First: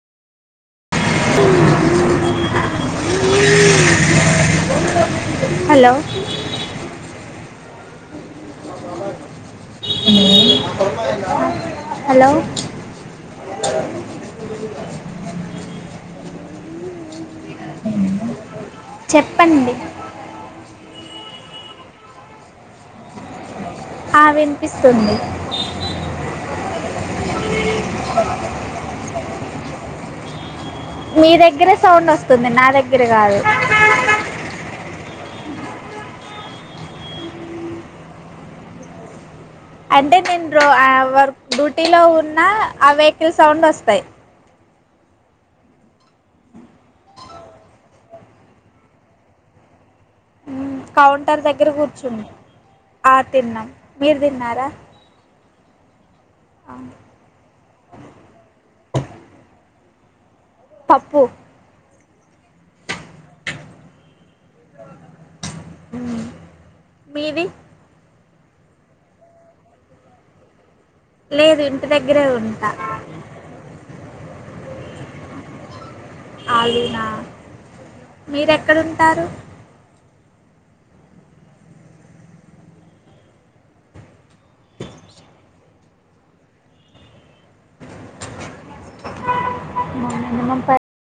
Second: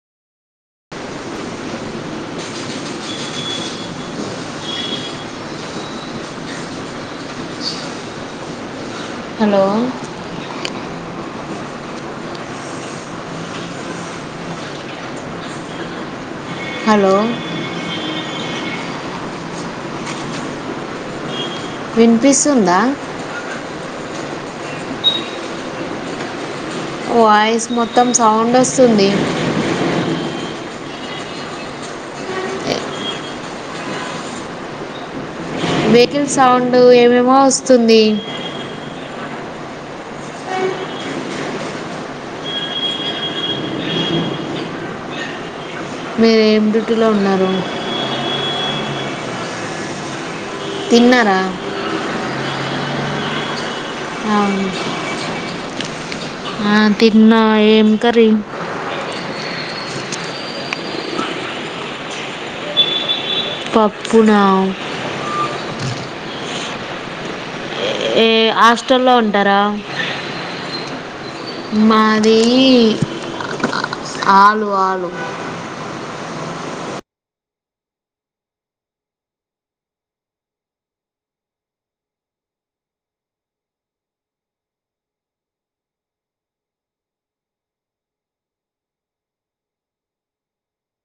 hello hello ఏ hello hello చెప్పండి వినిపిస్తుందా ఆ వినిపిస్తుంది వాయిస్ మొత్తం సౌండ్ వస్తుంది మీ దగ్గరే సౌండ్ వస్తుంది నా దగ్గర కాదు వెహికల్ సౌండ్ ఏమేమో వస్తుంది అంటే నేను ర వర్ డ్యూటీ లో ఉన్నా ఆ వెహికల్ సౌండ్ వస్తాయి మీర ఏం రటులో ఉన్నారు తిన్నారా కౌంటర్ దగ్గర కూర్చునా ఆ తిన్నాం మీరు తిన్నారా అవును ఆ తిన్నా ఏం కరీ పప్పు పప్పు నా మీది ఏ హాస్టల్లో ఉంటారా లేదు ఇంటి దగ్గరే మది ఉంటా ఆలు ఆలు అలుూనా మీరు ఎక్కడుంటారు నిమపై